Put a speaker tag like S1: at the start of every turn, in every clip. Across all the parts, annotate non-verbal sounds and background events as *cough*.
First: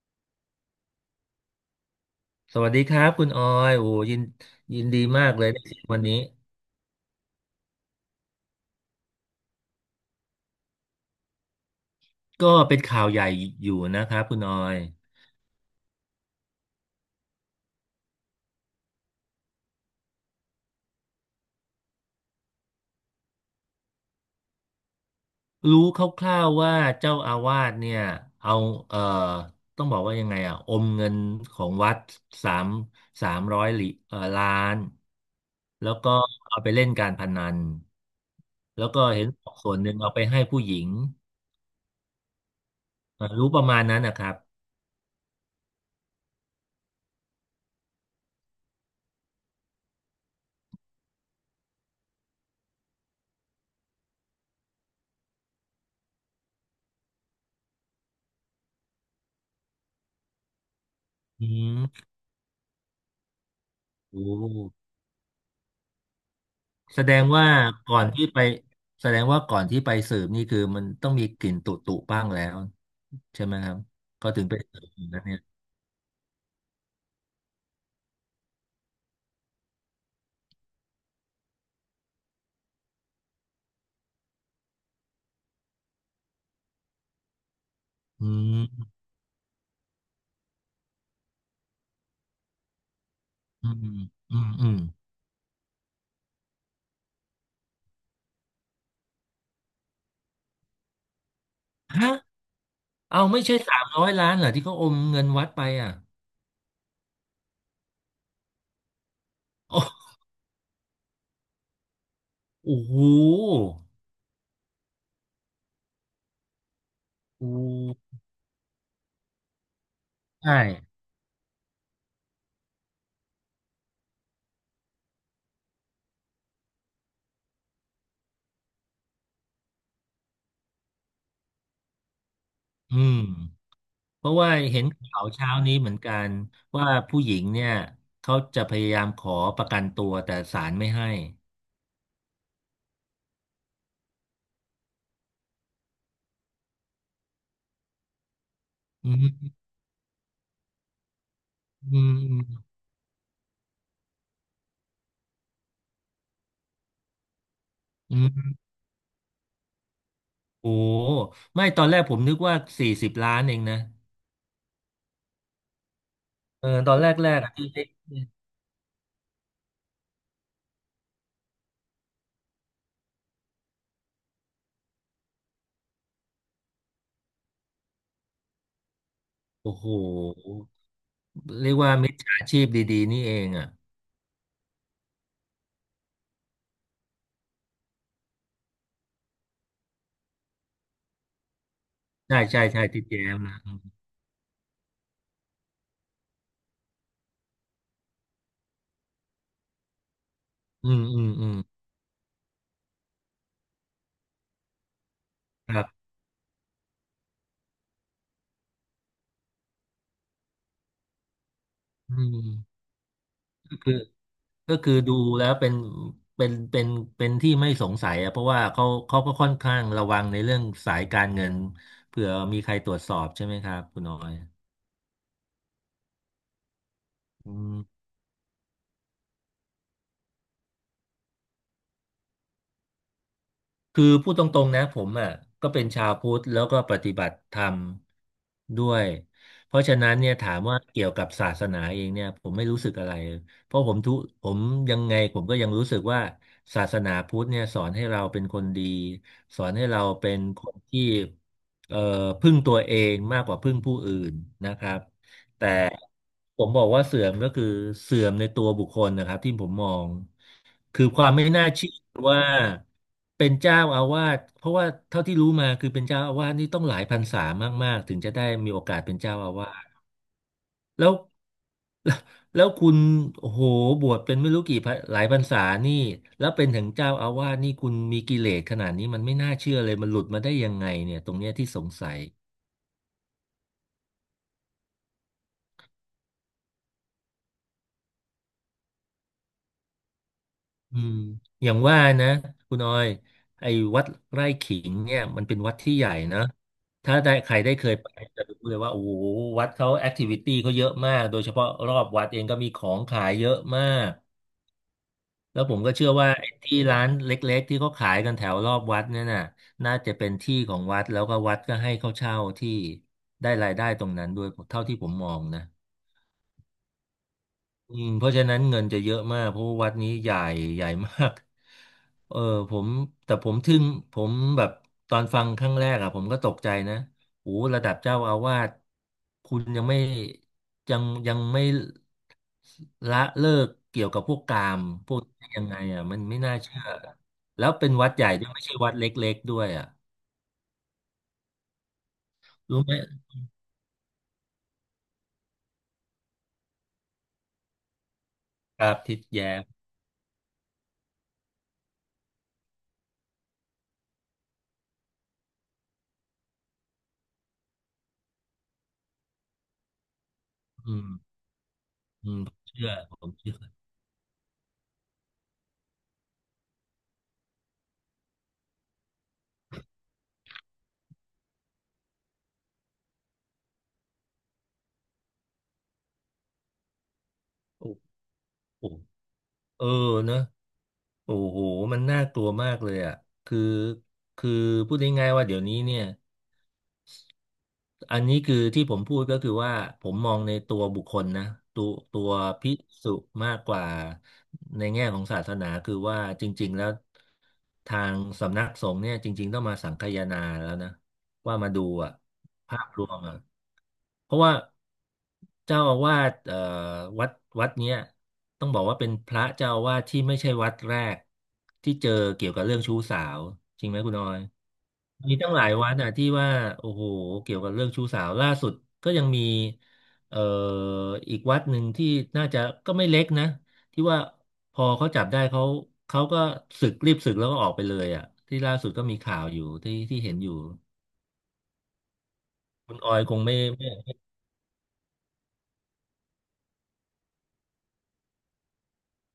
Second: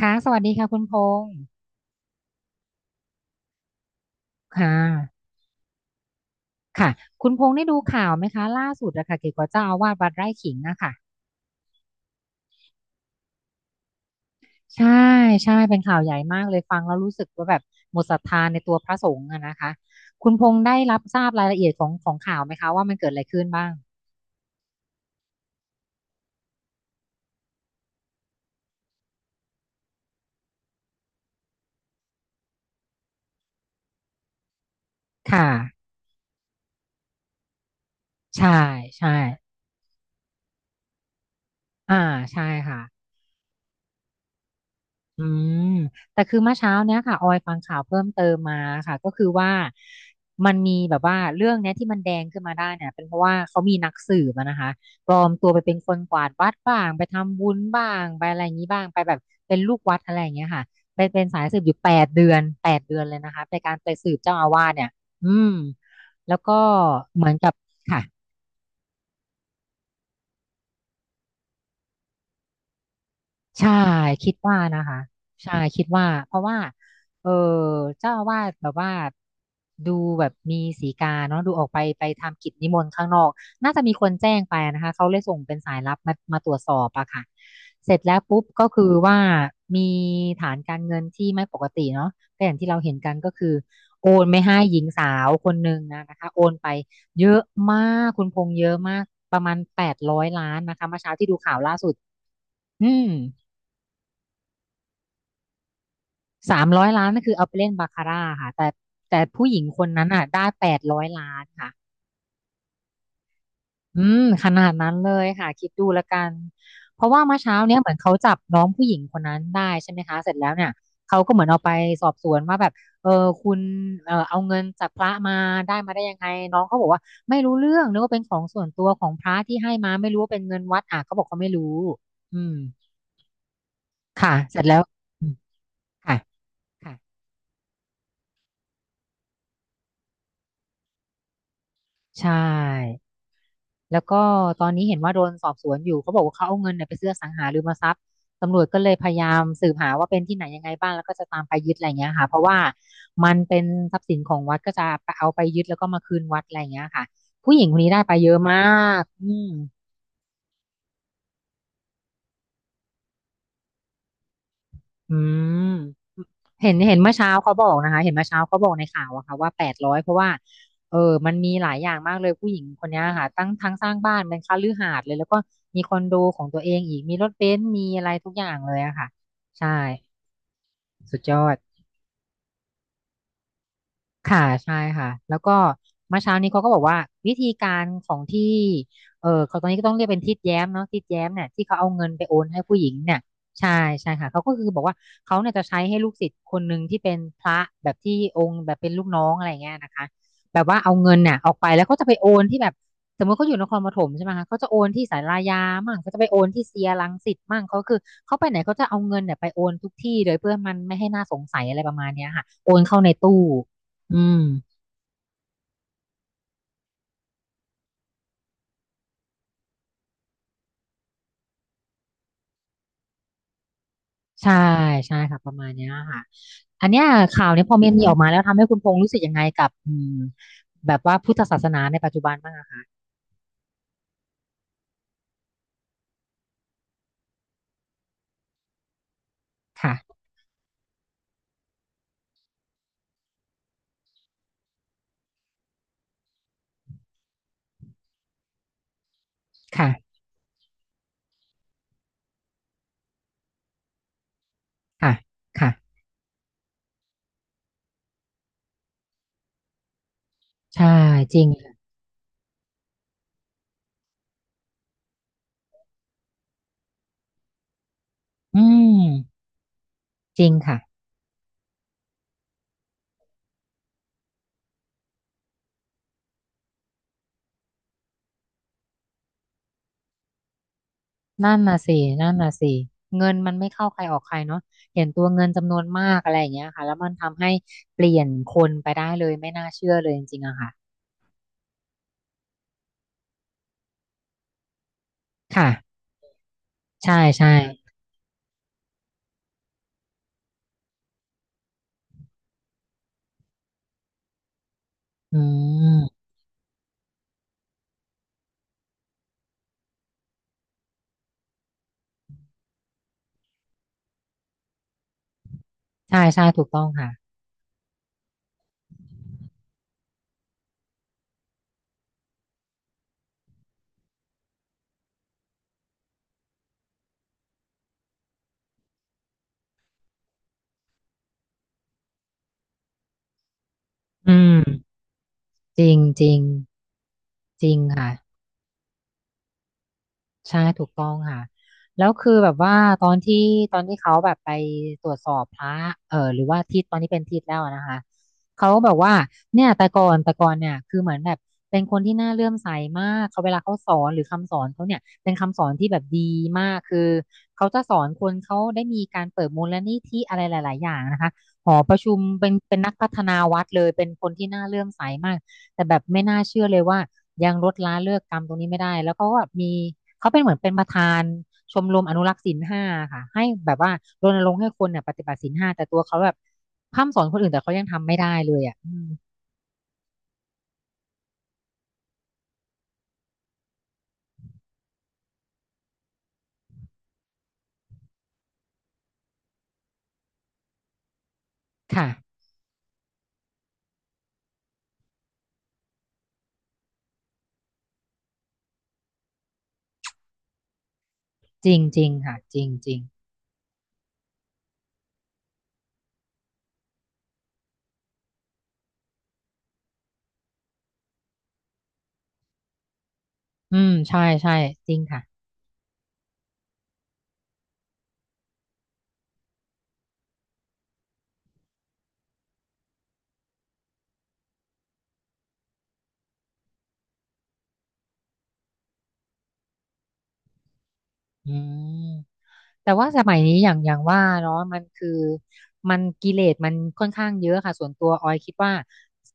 S1: ค่ะสวัสดีค่ะคุณพงษ์
S2: สวัสดีครับคุณออยโอ้ยิน
S1: ค่ะ
S2: ยินดีมากเลยได้เจอวันนี้
S1: ค่ะคุณพงษ์ได้ดูข่าวไหมคะล่าสุดอะค่ะเกี่ยวกับเจ้าอาวาสวัดไร่ขิงอะค่ะ
S2: ก็เป็นข่าวใหญ่อยู่นะครับคุณออย
S1: ใช่เป็นข่าวใหญ่มากเลยฟังแล้วรู้สึกว่าแบบหมดศรัทธาในตัวพระสงฆ์อะนะคะคุณพงษ์ได้รับทราบรายละเอียดของข่าวไหมคะว่ามันเกิดอะไรขึ้นบ้าง
S2: รู้คร่าวๆว่าเจ้าอาวาสเนี่ยเอาเอ่อต้องบอกว่ายังไงอ่ะ อมเงินของวัดสามสามร้อยล้าน
S1: ค่ะ
S2: แล้วก็เอาไปเล่นการพนัน
S1: ใช่
S2: แล้วก็
S1: ใช่
S2: เห็นส่วนหนึ่งเอาไปให้ผู้หญิง
S1: อ่าใช่ค่ะ
S2: รู้ประมาณนั้นนะครับ
S1: อืมแต่คือเมื่อเช้าเนี้ยค่ะออยฟังข่าวเพิ่มเติมมาค่ะก็คือว่ามันมีแบบว่าเรื่องเนี้ยที่มันแดงขึ้นมาได้เนี่ยเป็นเพราะว่าเขามีนักสืบอะนะคะปลอมตัวไปเป็นคนกวาดวัดบ้างไปทำบุญบ้างไปอะไรอย่างนี้บ้างไปแบบเป็นลูกวัดอะไรอย่างเงี้ยค่ะไปเป็นสาย
S2: อื
S1: สืบอยู่แปด
S2: ม
S1: เดือนแปดเดือนเลยนะคะในการไปสืบ
S2: โอ้
S1: เจ้าอาวาสเนี่ยอืมแล้วก็
S2: แสด
S1: เห
S2: ง
S1: มือน
S2: ว่า
S1: กับ
S2: ก่อ
S1: ค่ะ
S2: นที่ไปแสดงว่าก่อนที่ไปสืบนี่คือมันต้องมีกลิ่นตุตุบ้างแล้วใช่ไหมค
S1: ใช่
S2: รับเขา
S1: คิด
S2: ถึงไป
S1: ว่า
S2: สื
S1: นะ
S2: บ
S1: คะ
S2: อย่างนั้นเนี่ย
S1: ใช่คิดว่าเพราะว่าเออเจ้าอาวาสแบบว่าดูแบบมีสีกาเนาะดูออกไปไปทำกิจนิมนต์ข้างนอกน่าจะมีคนแจ้งไปนะคะเขาเลยส่งเป็นสายลับมาตรวจสอบอะค่ะเสร็จแล้ว
S2: อื
S1: ปุ๊บก็คือ
S2: ม
S1: ว่ามีฐานการเงินที่ไม่ปกติเนาะก็อย่างที่เราเห็นกันก็คือ
S2: อืมอ
S1: โอน
S2: ื
S1: ไม่
S2: ม
S1: ให้
S2: อื
S1: ห
S2: ม
S1: ญิงสาวคนหนึ่งนะคะโอนไปเยอะมากคุณพงษ์เยอะมากประมาณแปดร้อยล้านนะคะเมื่อเช้าที่ดูข่าวล่าสุด
S2: ฮะ
S1: อืม
S2: เอาไม่ใช่300 ล้านเหรอที่เขาอมเงินวัดไปอ่ะ
S1: 300 ล้านนั่นคือเอาไปเล่นบาคาร่าค่ะแต่ผู้หญิงค
S2: โอ้
S1: นนั้นอ่ะได้แปดร้อยล้านค่ะ
S2: โอ้โห
S1: อืมขนาดนั้นเลยค่ะคิดดูแล้วกันเพราะว่าเมื่อ
S2: โอ
S1: เช้าเนี้ยเหมือนเขา
S2: ้
S1: จับน้องผู้หญิงคนนั้นได้ใช่ไหมคะเสร็จแล้
S2: ใช่
S1: วเนี่ยเขาก็เหมือนเอาไปสอบสวนว่าแบบเออคุณเออเอาเงินจากพระมาได้มาได้ยังไงน้องเขาบอกว่าไม่รู้เรื่องนึกว่าเป็นของส่วนตัวของพระที่ให้มาไม่รู้ว่าเป็นเงินวัดอ่ะเขาบอกเขาไม่รู้อืม
S2: อืมเพ
S1: ค่ะ
S2: ราะว่า
S1: เสร็จแล้
S2: เห็
S1: ว
S2: นข่า
S1: อื
S2: ว
S1: ม
S2: เช้านี้เหมือนกั
S1: ค่ะ
S2: นว่า
S1: ค่ะ
S2: ผู้หญิงเนี่ยเขาจะพยายามขอประกันตัวแต่ศาลไม่ให้
S1: ใช่ แล้วก็ตอนนี้เห็นว่าโดนสอบสวนอยู่เขาบอกว่าเขาเอาเงินเนี่ยไปซื้ออสังหาริมทรัพย์ตำรวจก็เลยพ
S2: อื
S1: ยายาม
S2: ม
S1: สืบหาว่าเป็นที่ไหนยังไงบ้างแล้วก็จะตามไปยึดอะไรอย่า
S2: อื
S1: งเงี้ยค่ะเพราะว่า
S2: ม
S1: มันเป็นทรัพย์สินของวัดก็จะเอาไปยึดแล้วก็มาคืนวัดอะไรอย่างเงี้ยค่ะผู้หญิงคนนี้ได้ไป
S2: อื
S1: เยอะ
S2: ม
S1: มากอืม
S2: โอ้ไม่ตอนแรกผมนึกว่า40 ล้านเองนะ
S1: อืม
S2: เออ
S1: เห็น
S2: ตอ
S1: เห็น
S2: นแร
S1: เมื่
S2: ก
S1: อ
S2: แร
S1: เช้า
S2: ก
S1: เขาบ
S2: ที่
S1: อก
S2: ได้
S1: นะคะเห็นเมื่อเช้าเขาบอกในข่าวอะค่ะว่าแปดร้อยเพราะว่าเออมันมีหลายอย่างมากเลยผู้หญิงคนเนี้ยค่ะตั้งทั้งสร้างบ้านเป็นคฤหาสน์เลยแล้วก็มีคอนโดของตัวเองอีกมีรถเบนซ์มีอะไรทุกอย่างเลยอะค่ะใช่
S2: โอ้โห
S1: สุดยอด
S2: เรียกว่ามิจฉาชีพดีๆนี่เองอ่ะ
S1: ค่ะใช่ค่ะแล้วก็เมื่อเช้านี้เขาก็บอกว่าวิธีการของที่เขาตอนนี้ก็ต้องเรียกเป็นทิดแย้มเนาะทิดแย้มเนี่ยที่เขาเอาเงินไปโอ
S2: ใช่
S1: นให้
S2: ใช่
S1: ผู้
S2: ใช่
S1: หญิง
S2: ที่แจ
S1: เนี่ย
S2: มนะ
S1: ใช่ใช่ค่ะเขาก็คือบอกว่าเขาเนี่ยจะใช้ให้ลูกศิษย์คนหนึ่งที่เป็นพระแบบที่องค์แบบเป็นลูกน้องอะไรเงี้ยนะคะแบบว่า
S2: อื
S1: เอา
S2: ม
S1: เงิน
S2: อืม
S1: เนี่ย
S2: อื
S1: ออ
S2: ม
S1: กไปแล้วเขาจะไปโอนที่แบบสมมติเขาอยู่นครปฐมใช่ไหมคะเขาจะโอนที่ศาลายา
S2: ครั
S1: มั่ง
S2: บ
S1: เขาจะไปโอนที่เซียรังสิตมั่งเขาคือเขาไปไหนเขาจะเอาเงินเนี่ยไปโอนทุกที่เลยเพื่อมันไม่ให้น่าสงสัยอะไรประมาณ
S2: อื
S1: เนี้ยค่ะโอน
S2: ม
S1: เข้าในตู้
S2: ก็คือ
S1: อืม
S2: ก็คือดูแล้วเป็นเป็นเป็นที่ไม่สงสัยอ่ะเพราะว่าเขาก็ค่อนข้างระวังในเรื่องสายการเงินเผื่อมีใครตรวจสอบใช่ไหมครับคุณน้อย
S1: ใช่ใช่ค่ะประมาณเนี้ยค่ะอันเนี้ยข่าว
S2: อื
S1: เนี้ยพ
S2: ม
S1: อมันมีออกมาแล้วทำให้คุณพงษ์รู้สึกยังไงกับอืมแบบว่าพุทธศาสนาในปัจจุบันบ้างอะค่ะ
S2: คือพูดตรงๆนะผมอ่ะก็เป็นชาวพุทธแล้วก็ปฏิบัติธรรมด้วยเพราะฉะนั้
S1: ค่ะ
S2: นเนี่ยถามว่าเกี่ยวกับศาสนาเองเนี่ยผมไม่รู้สึกอะไรเพราะผมทุผมยังไงผมก็ยังรู้สึกว่าศาสนาพุทธเนี่ยสอนให้เราเป็นคนดีสอนให้เรา
S1: ค่ะ
S2: เป็นคนที่เอ่อพึ่งตัวเองมากกว่าพึ่งผู้อื่นนะครับ
S1: ค่ะ
S2: แต่
S1: ค่ะ
S2: ผมบอกว่าเสื่อมก็คือเสื่อมในตัวบุคคลนะครับที่ผมมอง
S1: ใช่
S2: คือความ
S1: จริ
S2: ไม่
S1: ง
S2: น่า
S1: ค่ะ
S2: เชื่อว่าเป็นเจ้าอาวาสเพราะว่าเท่าที่รู้มาคือเป็นเจ้าอาวาสนี่ต้องหลายพรรษามากๆถึงจะได้
S1: อื
S2: มีโอกา
S1: ม
S2: สเป็นเจ้าอาวาส
S1: จริงค่ะ
S2: แล้ว *laughs* แล้วแล้วคุณโอ้โหบวชเป็นไม่รู้กี่พรรหลายพรรษานี่แล้วเป็นถึงเจ้าอาวาสนี่คุณมีกิเลสขนาดนี้มันไม่น่าเชื่อเลยมันหลุดมาได้ยังไงเนี่ยตรงเนี้ย
S1: นั่น
S2: ที่
S1: น่ะ
S2: สง
S1: สิ
S2: สัย
S1: นั่นน่ะสิเงินมันไม่เข้าใครออกใครเนาะเห็นตัวเงินจำนวนมากอะไรอย่างเงี้ยค่ะแล้วมันทำให้เปลี่ยนคนไปได้เลยไม่น่าเชื่อเลยจริงๆอะค่ะ
S2: อืมอย่างว่านะคุณออยไอ้วัดไร่ขิงเนี่ยมันเป็นวัดที่
S1: ค่ะ
S2: ใหญ่นะถ้า
S1: ใช่
S2: ได้ใค
S1: ใช่
S2: รได้เคยไปจะรู้เลยว่าโอ้โหวัดเขาแอคทิวิตี้เขาเยอะมากโดยเฉพาะรอบวัดเองก็มีของขายเยอะมาก
S1: อื
S2: แล้วผมก็เชื่อ
S1: ม
S2: ว่าไอ้ที่ร้านเล็กๆที่เขาขายกันแถวรอบวัดเนี่ยน่ะน่าจะเป็นที่ของวัดแล้วก็วัดก็ให้เขาเช่าที่ได้รายได้ตรงนั้นด้วยเท่าที่ผมมองนะ
S1: ใช่ใช่ถูกต้องค่ะ
S2: อืมเพราะฉะนั้นเงินจะเยอะมากเพราะว่าวัดนี้ใหญ่ใหญ่มาก *laughs* เออผมแต่ผมทึ่งผมแบบตอนฟังครั้งแรกอะผมก็ตกใจนะโอ้ระดับเจ้าอาวาสคุณยังไม่ละเลิกเกี่ยวกับ
S1: อื
S2: พวก
S1: ม
S2: กามพวกนี้ยังไง
S1: จริง
S2: อะมัน
S1: จริ
S2: ไม่
S1: ง
S2: น่าเชื่อ
S1: จ
S2: แล้ว
S1: ริง
S2: เป็นวั
S1: ค่ะ
S2: ดใหญ่ด้วยไม่ใช่วัดเล็กๆด้วยอะ
S1: ใช่ถูกต้องค่ะแล้วคือแบบว่า
S2: รู้ไหม
S1: ตอนที่ตอนที่เขาแบบไปตรวจสอบพระหรือว่าทิศตอนนี้เป็นทิศแล้วอะนะคะเขาก็
S2: ค
S1: บ
S2: รั
S1: อก
S2: บ
S1: ว่า
S2: ทิดแย้ม
S1: เนี่ยแต่ก่อนเนี่ยคือเหมือนแบบเป็นคนที่น่าเลื่อมใสมากเขาเวลาเขาสอนหรือคำสอนเขาเนี่ยเป็นคำสอนที่แบบดีมากคือเขาจะสอนคนเขาได้มีการเปิดมูลนิธิอะไรหลายๆอ
S2: อื
S1: ย่าง
S2: ม
S1: นะคะหอประชุม
S2: อืม
S1: เป็
S2: ผ
S1: น
S2: ม
S1: เป็น
S2: เชื่
S1: นั
S2: อ
S1: กพัฒ
S2: ผม
S1: นา
S2: เชื่อ
S1: วัดเลยเป็นคนที่น่าเลื่อมใสมาก แต่แบบไม่น่าเชื่อเลยว่ายังลดละเลิกกรรมตรงนี้ไม่ได้แล้วเขาก็มีเขาเป็นเหมือนเป็นประธานชมรมอนุรักษ์ศีลห้าค่ะให้แบบว่ารณรงค์ให้คนเนี่ยปฏิบัติศีลห้าแต่ตัวเขาแบบพร่ำสอนคนอื่นแต่เขายัง
S2: โอ้
S1: ทำไม่ได้เลยอ่ะ
S2: โห
S1: อืม
S2: เออเนอะ โอ้โหมันน่ากลัวมากเลยอ่ะ คือคือพูดง่ายๆว่าเดี๋ยวนี้เนี่ย อันนี้คือที่ผมพูดก็คือว่าผมมองในตัวบุคคลนะตัวตัว
S1: ค่ะ
S2: ภิกษุมากกว่าในแง่ของศาสนาคือว่าจริงๆแล้วทางสำนักสงฆ์เนี่ยจริงๆต้องมาสังคายนาแล้วนะว่า
S1: จ
S2: มา
S1: ริง
S2: ดู
S1: จริง
S2: อ่ะ
S1: ค่ะจริง
S2: ภาพ
S1: จริง
S2: รวมอ่ะเพราะว่าเจ้าอาวาสวัดวัดเนี้ยต้องบอกว่าเป็นพระเจ้าอาวาสที่ไม่ใช่วัดแรกที่เจอเกี่ยวกับเรื่องชู้สาว
S1: อื
S2: จริง
S1: ม
S2: ไหมคุณ
S1: ใช่
S2: ออย
S1: ใช่จริงค่ะ
S2: มีตั้งหลายวัดอ่ะที่ว่าโอ้โหเกี่ยวกับเรื่องชู้สาวล่าสุดก็ยังมีเอ่ออีกวัดหนึ่งที่น่าจะก็ไม่เล็กนะที่ว่าพอเขาจับได้เขาเขาก็สึกรีบสึกแล้วก็ออกไปเลยอ่ะที่ล่าสุดก็มีข่าวอยู่ที่ที่เห็นอยู่
S1: อืม แต่
S2: คุณอ
S1: ว่า
S2: อ
S1: ส
S2: ยค
S1: มัย
S2: ง
S1: นี้
S2: ไม่
S1: อย่าง
S2: ไม่
S1: อย่างว่าเนาะมันคือมันกิเลสมันค่อนข้างเยอะค่ะส่วนตัวออยคิดว่า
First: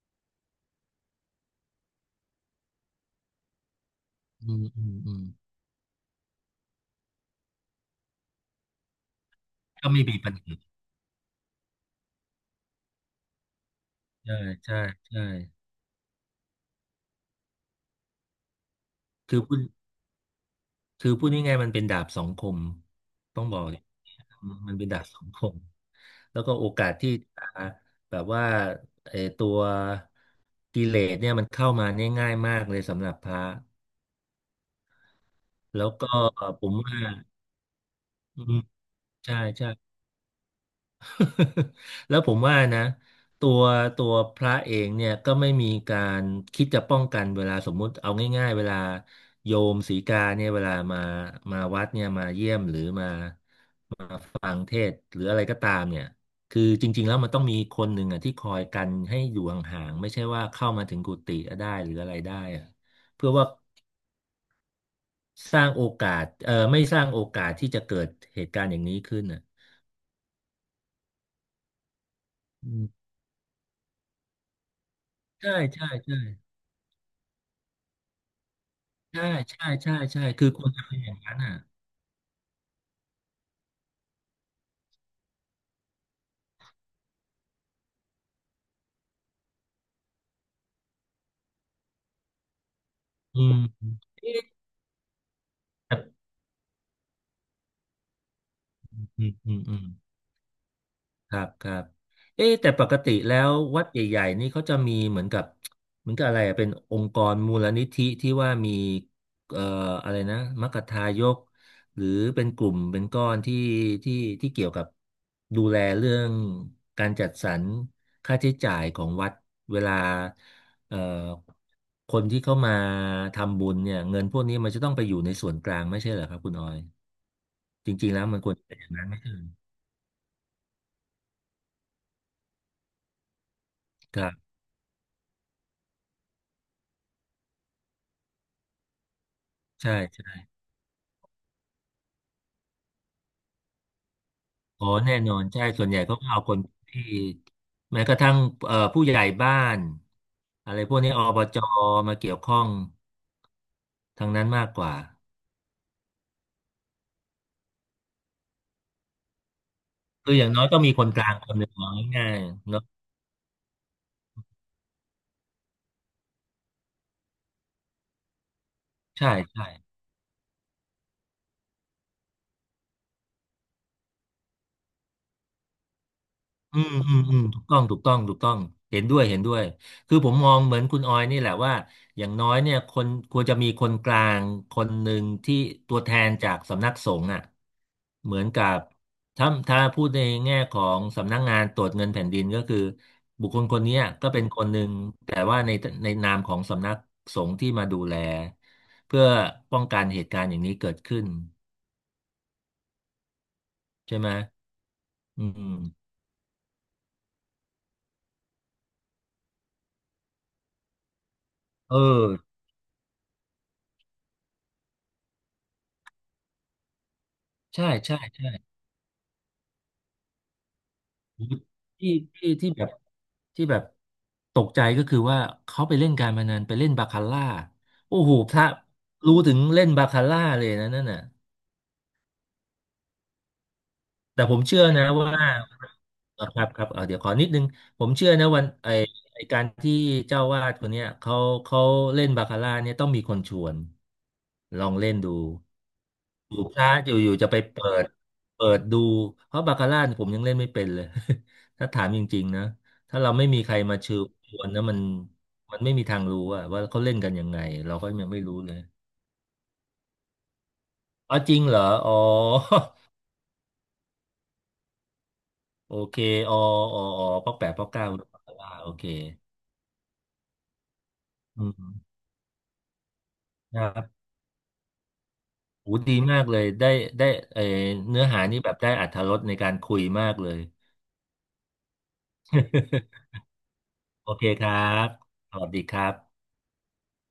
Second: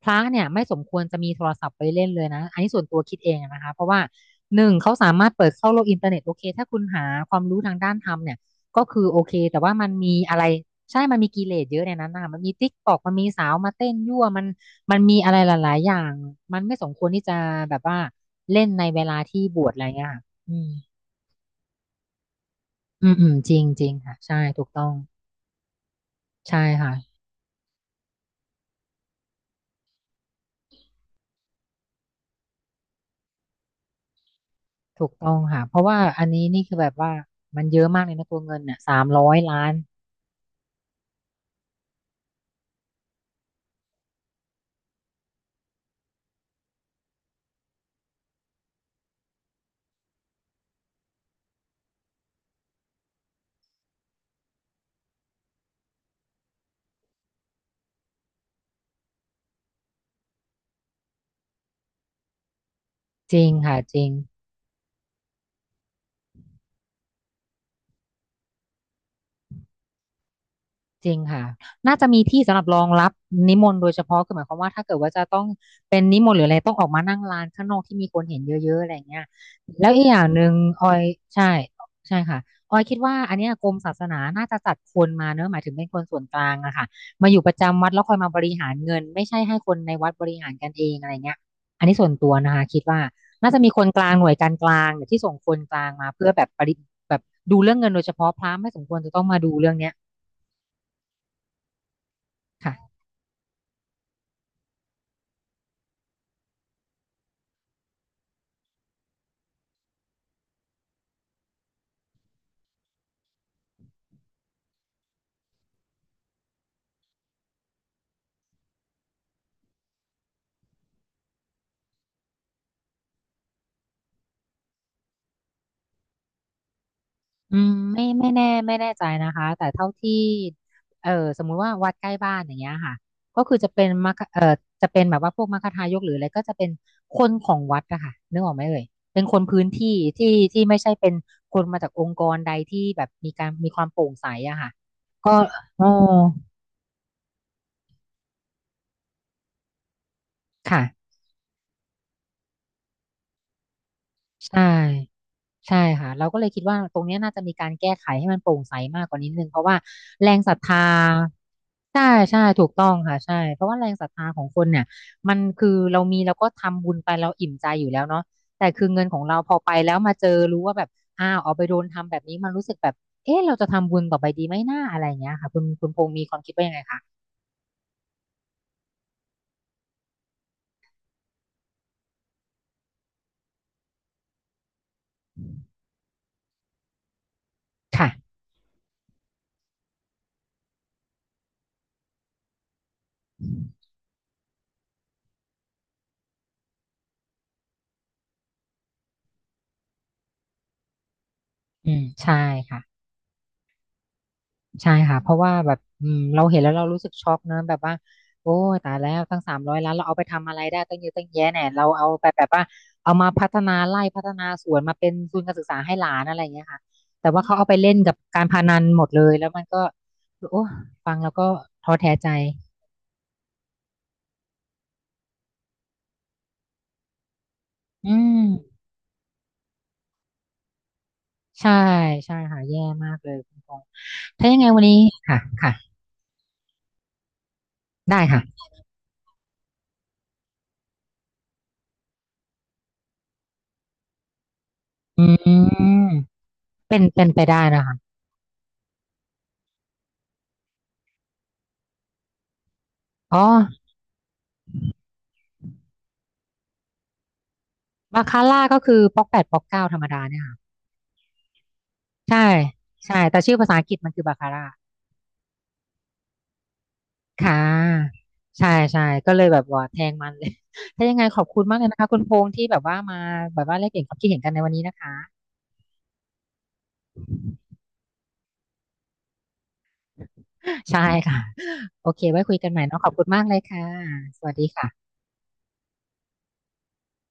S1: พระเนี่ยไม่สมควรจะมีโทรศัพท์ไปเล่นเลยนะอันนี้ส่วนตัวคิดเองอะนะคะเพราะว่า
S2: อื
S1: ห
S2: ม
S1: นึ่ง
S2: อื
S1: เขา
S2: ม
S1: สา
S2: อืม
S1: มารถเปิดเข้าโลกอินเทอร์เน็ตโอเคถ้าคุณหาความรู้ทางด้านธรรมเนี่ยก็คือโอเคแต่ว่ามั
S2: ก็
S1: น
S2: ไม่
S1: มี
S2: มีปัญ
S1: อะไร
S2: หา
S1: ใช่มันมีกิเลสเยอะในนั้นนะคะมันมีติ๊กตอกมันมีสาวมาเต้นยั่ว
S2: ใช่
S1: มัน
S2: ใช่
S1: มันมี
S2: ใช่
S1: อะไรหลายๆอย่างมันไม่สมควรที่จะแบบว่าเล่นในเวลา
S2: คื
S1: ที่
S2: อพู
S1: บ
S2: ด
S1: วชอะไรเงี้ยค่ะอืม
S2: คือพูดง่ายๆมันเป็นดาบสองคม
S1: อืม
S2: ต้อง
S1: จ
S2: บ
S1: ริ
S2: อ
S1: ง
S2: กเล
S1: จ
S2: ย
S1: ริงค่ะใช่ถูก
S2: มัน
S1: ต้
S2: เป็
S1: อ
S2: น
S1: ง
S2: ดาบสองคม แล้วก็
S1: ใช่
S2: โอกาสที่
S1: ค่ะ
S2: จะแบบว่าไอ้ตัวกิเลสเนี่ยมันเข้ามาเนี่ยง่ายมากเลยสำหรับพระ
S1: ถูกต้องค่ะเพราะ
S2: แล้ว
S1: ว่า
S2: ก็
S1: อันนี้นี่
S2: ผ
S1: คื
S2: ม
S1: อแบบ
S2: ว่า
S1: ว่ามันเยอะมากเลยนะตั
S2: อื
S1: ว
S2: ม
S1: เงินเนี่ยสามร้อ
S2: ใช่
S1: ยล้า
S2: ใช่
S1: น
S2: *laughs* แล้วผมว่านะตัวตัวพระเองเนี่ยก็ไม่มีการคิดจะป้องกันเวลาสมมุติเอาง่ายๆเวลาโยมสีกาเนี่ยเวลามาวัดเนี่ยมาเยี่ยมหรือมา มาฟังเทศน์หรืออะไรก็ตามเนี่ยคือจริงๆแล้วมันต้องมีคนหนึ่งอ่ะที่คอยกันให้อยู่ห่างๆไม่ใช่ว่าเข้ามาถึงกุฏิได้หรืออะไรได้อะเพื่อ
S1: จริ
S2: ว่า
S1: งค่ะจริง
S2: สร้างโอกาสไม่สร้างโอกาสที่จะเกิดเหตุการณ์อย่างนี้ขึ้นอ่ะ
S1: จริงค่ะน่าจะมีที่สำหรับ
S2: อื
S1: รอง
S2: ม
S1: รับนิมนต์โดยเฉพาะคือหมายความว่าถ้าเกิดว่าจะต้อง
S2: ใช่ใช่
S1: เป็น
S2: ใช่
S1: นิมนต์หรืออะไรต้องออกมานั่งลานข้างนอกที่มีคนเห็นเยอะๆอะไรอย่างเงี้
S2: ใช่
S1: ย
S2: ใช่
S1: แล้ว
S2: ใช่
S1: อีกอ
S2: ใช่
S1: ย่างห
S2: คือ
S1: นึ่ง
S2: ควรจะ
S1: ออ
S2: เป็น
S1: ย
S2: อย่างนั้น
S1: ใช่
S2: อ่ะ
S1: ใช่ค่ะออยคิดว่าอันเนี้ยกรมศาสนาน่าจะจัดคนมาเนอะหมายถึงเป็นคนส่วนกลางอะค่ะมาอยู่ประจำวัดแล้วคอยมาบริหารเงินไม่ใช่ให้คนในวัดบริหารกันเองอะไรเงี้ยอันนี้ส่วนตัวนะคะคิดว่า
S2: อื
S1: น่า
S2: ม
S1: จะมีคนกลางหน่วยการ
S2: เอ๊ะ
S1: กลางเนี่ยที่ส่งคนกลาง
S2: แต่
S1: มาเพื่อแบบแบบดูเรื่องเงินโดยเฉพาะพระไม่สมควรจะต้อ
S2: อื
S1: ง
S2: ม
S1: มาดู
S2: อืม
S1: เรื่อ
S2: อื
S1: ง
S2: ม
S1: เนี้ย
S2: ครับครับเอ๊ะแต่ป
S1: ค่ะ
S2: กติแล้ววัดใหญ่ๆนี่เขาจะมีเหมือนกับเหมือนกับอะไรอะเป็นองค์กรมูลนิธิที่ว่ามีเอ่ออะไรนะมัคคทายกหรือเป็นกลุ่มเป็นก้อนที่ที่เกี่ยวกับดูแลเรื่องการจัดสรรค่าใช้จ่ายของวัดเวลาเอ่อคนที่เข้ามาทำบุญเนี่ยเงินพวกนี้มันจะต้องไปอยู่ในส่วนกลางไม่ใช่เหรอครับคุณออย
S1: อืม
S2: จ
S1: ไม่
S2: ริงๆแล้ว
S1: ไม่
S2: มัน
S1: แน่
S2: ควรจะ
S1: ไม่
S2: เป็นอ
S1: แน่
S2: ย่าง
S1: ใจ
S2: นั้นไม่ใช่
S1: นะ
S2: เหร
S1: คะ
S2: อ
S1: แต่เท่าที่เออสมมุติว่าวัดใกล้บ้านอย่างเงี้ยค่ะก็คือจะเป็นมั
S2: ค
S1: ค
S2: รั
S1: เออ
S2: บ
S1: จะเป็นแบบว่าพวกมัคทายกหรืออะไรก็จะเป็นคนของวัดอะค่ะนึกออกไหมเอ่ยเป็นคนพื้นที่
S2: ใช่
S1: ที่ที่ไม่ใช่เป็นคนมาจากองค์กรใดที่แบบมีการมีความโปร่งใสอะค่ะ
S2: อ๋อแน่
S1: ก็
S2: นอนใช่
S1: อ๋
S2: ส่
S1: อ
S2: วนใหญ่เขาก็เอาคนที่แม้กระทั่งผู้ใหญ่บ้านอะไรพวกนี้
S1: ค่ะ
S2: อบจมาเกี่ยวข้องทางนั้น
S1: ใช่
S2: มากกว่า
S1: ใช่ค่ะเราก็เลยคิดว่าตรงเนี้ยน่าจะมีการแก้ไขให้มันโปร่งใสมากกว่านี้นิดนึงเพราะว่าแร
S2: คือ
S1: ง
S2: อย่า
S1: ศ
S2: ง
S1: รัท
S2: น้อยต้อง
S1: ธา
S2: มีคนกลางคนหนึ่งเอา
S1: ใช่
S2: ง่าย
S1: ใช่ถู
S2: ๆ
S1: ก
S2: เนาะ
S1: ต้องค่ะใช่เพราะว่าแรงศรัทธาของคนเนี่ยมันคือเรามีเราก็ทำบุญไปเราอิ่มใจอยู่แล้วเนาะแต่คือเงินของ
S2: ใช่
S1: เราพอ
S2: ใช่
S1: ไปแล้วมาเจอรู้ว่าแบบอ้าวเอาไปโดนทำแบบนี้มันรู้สึกแบบเอ๊ะเราจะทำบุญต่อไปดีไหมหน้าอะไรอย่างเงี้ยค่ะคุณพงษ์มีความคิดว่ายัง
S2: อื
S1: ไง
S2: ม
S1: คะ
S2: อืมอืมถูกต้องถูกต้องถูกต้องเห็นด้วยเห็นด้วยคือผมมองเหมือนคุณออยนี่แหละว่าอย่างน้อยเนี่ยคนควรจะมีคนกลางคนหนึ่งที่ตัวแทนจากสำนักสงฆ์อ่ะเห
S1: ค่ะ
S2: มือนกับถ้าพูดในแง่ของสำนักงานตรวจเงินแผ่นดินก็คือบุคคลคนเนี้ยก็เป็นคนหนึ่งแต่ว่าในในนามของสำนักสงฆ์ที่มาดูแลเพื่อป้องกันเหตุการณ์อย่างนี้เกิดขึ้น
S1: อืมใช่ค่ะ
S2: ใช่ไหม
S1: ใช่ค่ะเพราะ
S2: อื
S1: ว่าแบบอื
S2: ม
S1: มเราเห็นแล้วเรารู้สึกช็อกนะแบบว่าโอ้ยตายแล้วตั้งสามร้อยล้านเราเอาไปทำอะไรได้ตั้งเยอะตั้งแยะเนี่ยเรา
S2: เอ
S1: เอา
S2: อ
S1: ไปแบบว่าเอามาพัฒนาไร่พัฒนาสวนมาเป็นทุนการศึกษาให้หลานอะไรอย่างเงี้ยค่ะแต่ว่าเขาเอาไป
S2: ใช่
S1: เล่นกับ
S2: ใช่
S1: การ
S2: ใช่
S1: พนันหมดเลยแล้วมันก็โอ้ฟังแล้วก็ท้อ
S2: ที่
S1: แท้ใจ
S2: ที่แบบแบบตกใจก็คือว่าเขาไปเล่นการพนันไปเล่นบาคาร่า
S1: อื
S2: โอ้โห
S1: ม
S2: พระรู้ถึงเล่นบาคาร่าเลยนะนั่นน่ะ
S1: ใช่ใช่ค่ะแย่มากเลยคุณพงษ์
S2: แต่
S1: ถ้า
S2: ผ
S1: ยัง
S2: ม
S1: ไง
S2: เชื่
S1: วัน
S2: อ
S1: นี้
S2: นะว่า
S1: ค่ะค่ะ
S2: ครับครับเดี๋ยวขอนิดนึงผม
S1: ได้
S2: เชื่อ
S1: ค่ะ
S2: นะวันไอไอการที่เจ้าวาดคนเนี้ยเขาเล่นบาคาร่าเนี่ยต้องมีคนชวนลองเล่น
S1: อื
S2: ดู
S1: ม
S2: อยู่พลา
S1: เป็
S2: ด
S1: น
S2: อยู่
S1: เป็
S2: อ
S1: น
S2: ยู่
S1: ไป
S2: จะไป
S1: ได้นะ
S2: เปิ
S1: คะ
S2: ดเปิดดูเพราะบาคาร่าเนี่ยผมยังเล่นไม่เป็นเลย *laughs* ถ้าถามจริงๆนะถ้าเรา
S1: อ๋อ
S2: ไม่มีใครมาเชิญชวนนะมันมันไม่มีทางรู้อะว่าเขาเล่นกันยังไงเราก็
S1: บา
S2: ยัง
S1: คา
S2: ไม่รู้
S1: ร่า
S2: เล
S1: ก็
S2: ย
S1: คือป๊อก 8 ป๊อก 9ธรรมดาเนี่ยค่ะ
S2: อ๋อจริงเหรออ๋อ
S1: ใช่ใช่แต่ชื่อภาษาอังกฤษมันคือบาคาร่า
S2: *laughs* โอเคอ๋ออ๋ออ๋อป๊
S1: ค่
S2: อกแปดป๊อกเก้า
S1: ะ
S2: บาคา
S1: ใช่
S2: ร่าโอ
S1: ใช่
S2: เค
S1: ก็เลยแบบว่าแทงมันเลย *laughs* ถ้ายังไงขอบคุ
S2: อื
S1: ณมากเลย
S2: ม
S1: นะคะคุณพงษ์ที่แบบว่ามาแบบว่า
S2: ค
S1: แล
S2: รั
S1: กเปลี่ยนความ
S2: บ
S1: คิดเห็นกันในวันนี้นะคะ
S2: โหดีมากเลยได้ได้เออเนื้อหานี่แบบได้อรรถรสในการคุยมากเลย
S1: ใช่ค่ะโอเคไว้คุยกันใหม่เนาะขอบคุณมากเลยค่ะ
S2: *laughs* โอ
S1: ส
S2: เค
S1: วัส
S2: ค
S1: ดี
S2: รั
S1: ค่ะ
S2: บสวัสดีครับ